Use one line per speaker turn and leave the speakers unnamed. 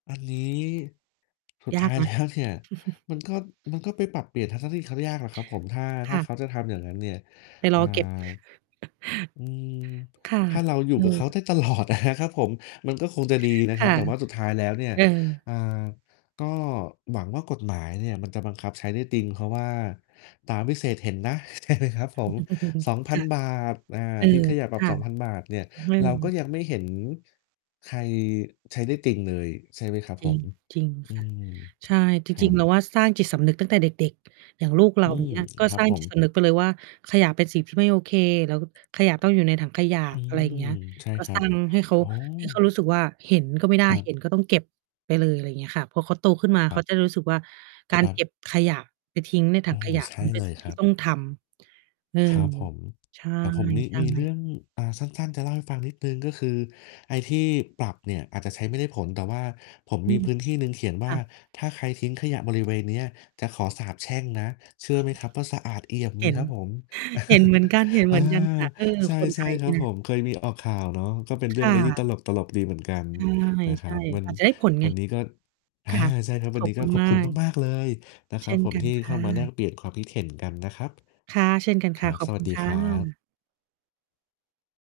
อันนี้สุด
ย
ท
า
้า
ก
ย
น
แล
ะ
้ว เนี่ย มันก็ มันก็ไปปรับเปลี่ยนทัศนะคติเขายากอะครับผม ถ้า ถ
ค
้า
่ะ
เขาจะทำอย่างนั้นเนี่ย
ไป
อ
ร
่า
อเก็บ
อืม
ค่ะ
ถ้าเราอยู
เ
่
อ
กับเขาไ
อ
ด้ ตลอดอะนะครับผม มันก็คงจะดีนะ
ค
คร
่
ับ
ะ
แต่ว่าสุดท้ายแล้วเนี่ย
เออ
อ่า ก็หวังว่ากฎหมายเนี่ยมันจะบังคับใช้ได้จริง เพราะว่าตาวิเศษเห็นนะ ใช่ไหมครับผม ส
ค่ะ
องพันบาท อา
เออ
ทิ้งขยะปร
ค
ับ
่ะ
฿2,000 เนี่ย
อื
เราก็
อ
ยังไม่เห็นใครใช้ได้จริงเลย ใช่ไหมครับ
จ
ผ
ริง
ม
จริง
อื
ค่ะ
อ
ใช่ จ
ครั
ริง ๆ เร
บ
าว่าสร้างจิตสำนึกตั้งแต่เด็ก ๆ อย่างลูก เร
อื
า
ม
เงี้ย ก็
ครับ
สร้าง
ผ
จิ
ม
ตสำนึกไปเลยว่า ขยะเป็นสิ่งที่ไม่โอเค แล้วขยะต้องอยู่ในถังขยะ
อื
อะไรอย่างเ
อ
งี้ย
ใช่
ก็
คร
ส
ั
ร้
บ
าง ให้เขา
โอ้
ให้เขารู้สึกว่า เห็นก็ไม่ได้
ครั
เห
บ
็นก็ต้องเก็บไปเลย อะไรอย่างเงี้ยค่ะ พอเขาโตขึ้นมา
ค
เ
ร
ข
ับ
าจะได้รู้สึกว่า กา
ค
ร
รั
เก
บ
็บขยะไปทิ้งในถ
โอ
ั
้
ง
โฮ
ขยะ
ใช่
มันเป็
เล
น
ย
สิ่ง
ค
ที
ร
่
ับ
ต้อง ทำ เออ
ครับผม
ใ
แต่ผมมี
ช่
มีเรื
ๆ
่อง อา สั้น ๆ จะเล่าให้ฟังนิดหนึ่ง ก็คือไอ้ที่ปรับเนี่ยอาจจะใช้ไม่ได้ผล แต่ว่าผม
อื
มี
ม
พื้นที่หนึ่งเขียนว
ค
่า
่ะ
ถ้าใครทิ้งขยะบริเวณเนี้ยจะขอสาปแช่งนะ เชื่อไหมครับว่าสะอาดเอี่ยมเ
เ
ล
ห
ย
็น
ครับผม
เห็นเหมือนกัน เห็นเ
อ
ห
่
ม
า
ือนกันค่ะ เออ
ใช
คนไท
่
ย
ๆ ค
เนี
ร
่
ั
ย
บ
น
ผ
ะ
ม เคยมีออกข่าวเนาะ ก็เป็นเรื
ค
่อง
่
อะไรที่ต
ะ
ลก ๆ ดีเหมือนกัน
ใ
นะค
ช
รั
่
บ วั
ๆ
น
อาจจะได้ผลไ
ว
ง
ัน
ค
น
่
ี
ะ
้ก็ อา ใช่ครับ ว
ข
ัน
อ
น
บ
ี้
ค
ก
ุ
็
ณ
ขอ
ม
บ
า
คุณ
ก
มาก ๆ เลยนะค
เ
ร
ช
ับ
่น
ผม
กั
ท
น
ี่
ค
เข้
่
ามาแลก
ะ
เปลี่ยนความคิดเห็นกันนะครับ
ค่ะ เช่นกันค
คร
่ะ
ับ
ขอบ
ส
ค
ว
ุ
ัส
ณ
ดี
ค่
ครับ
ะ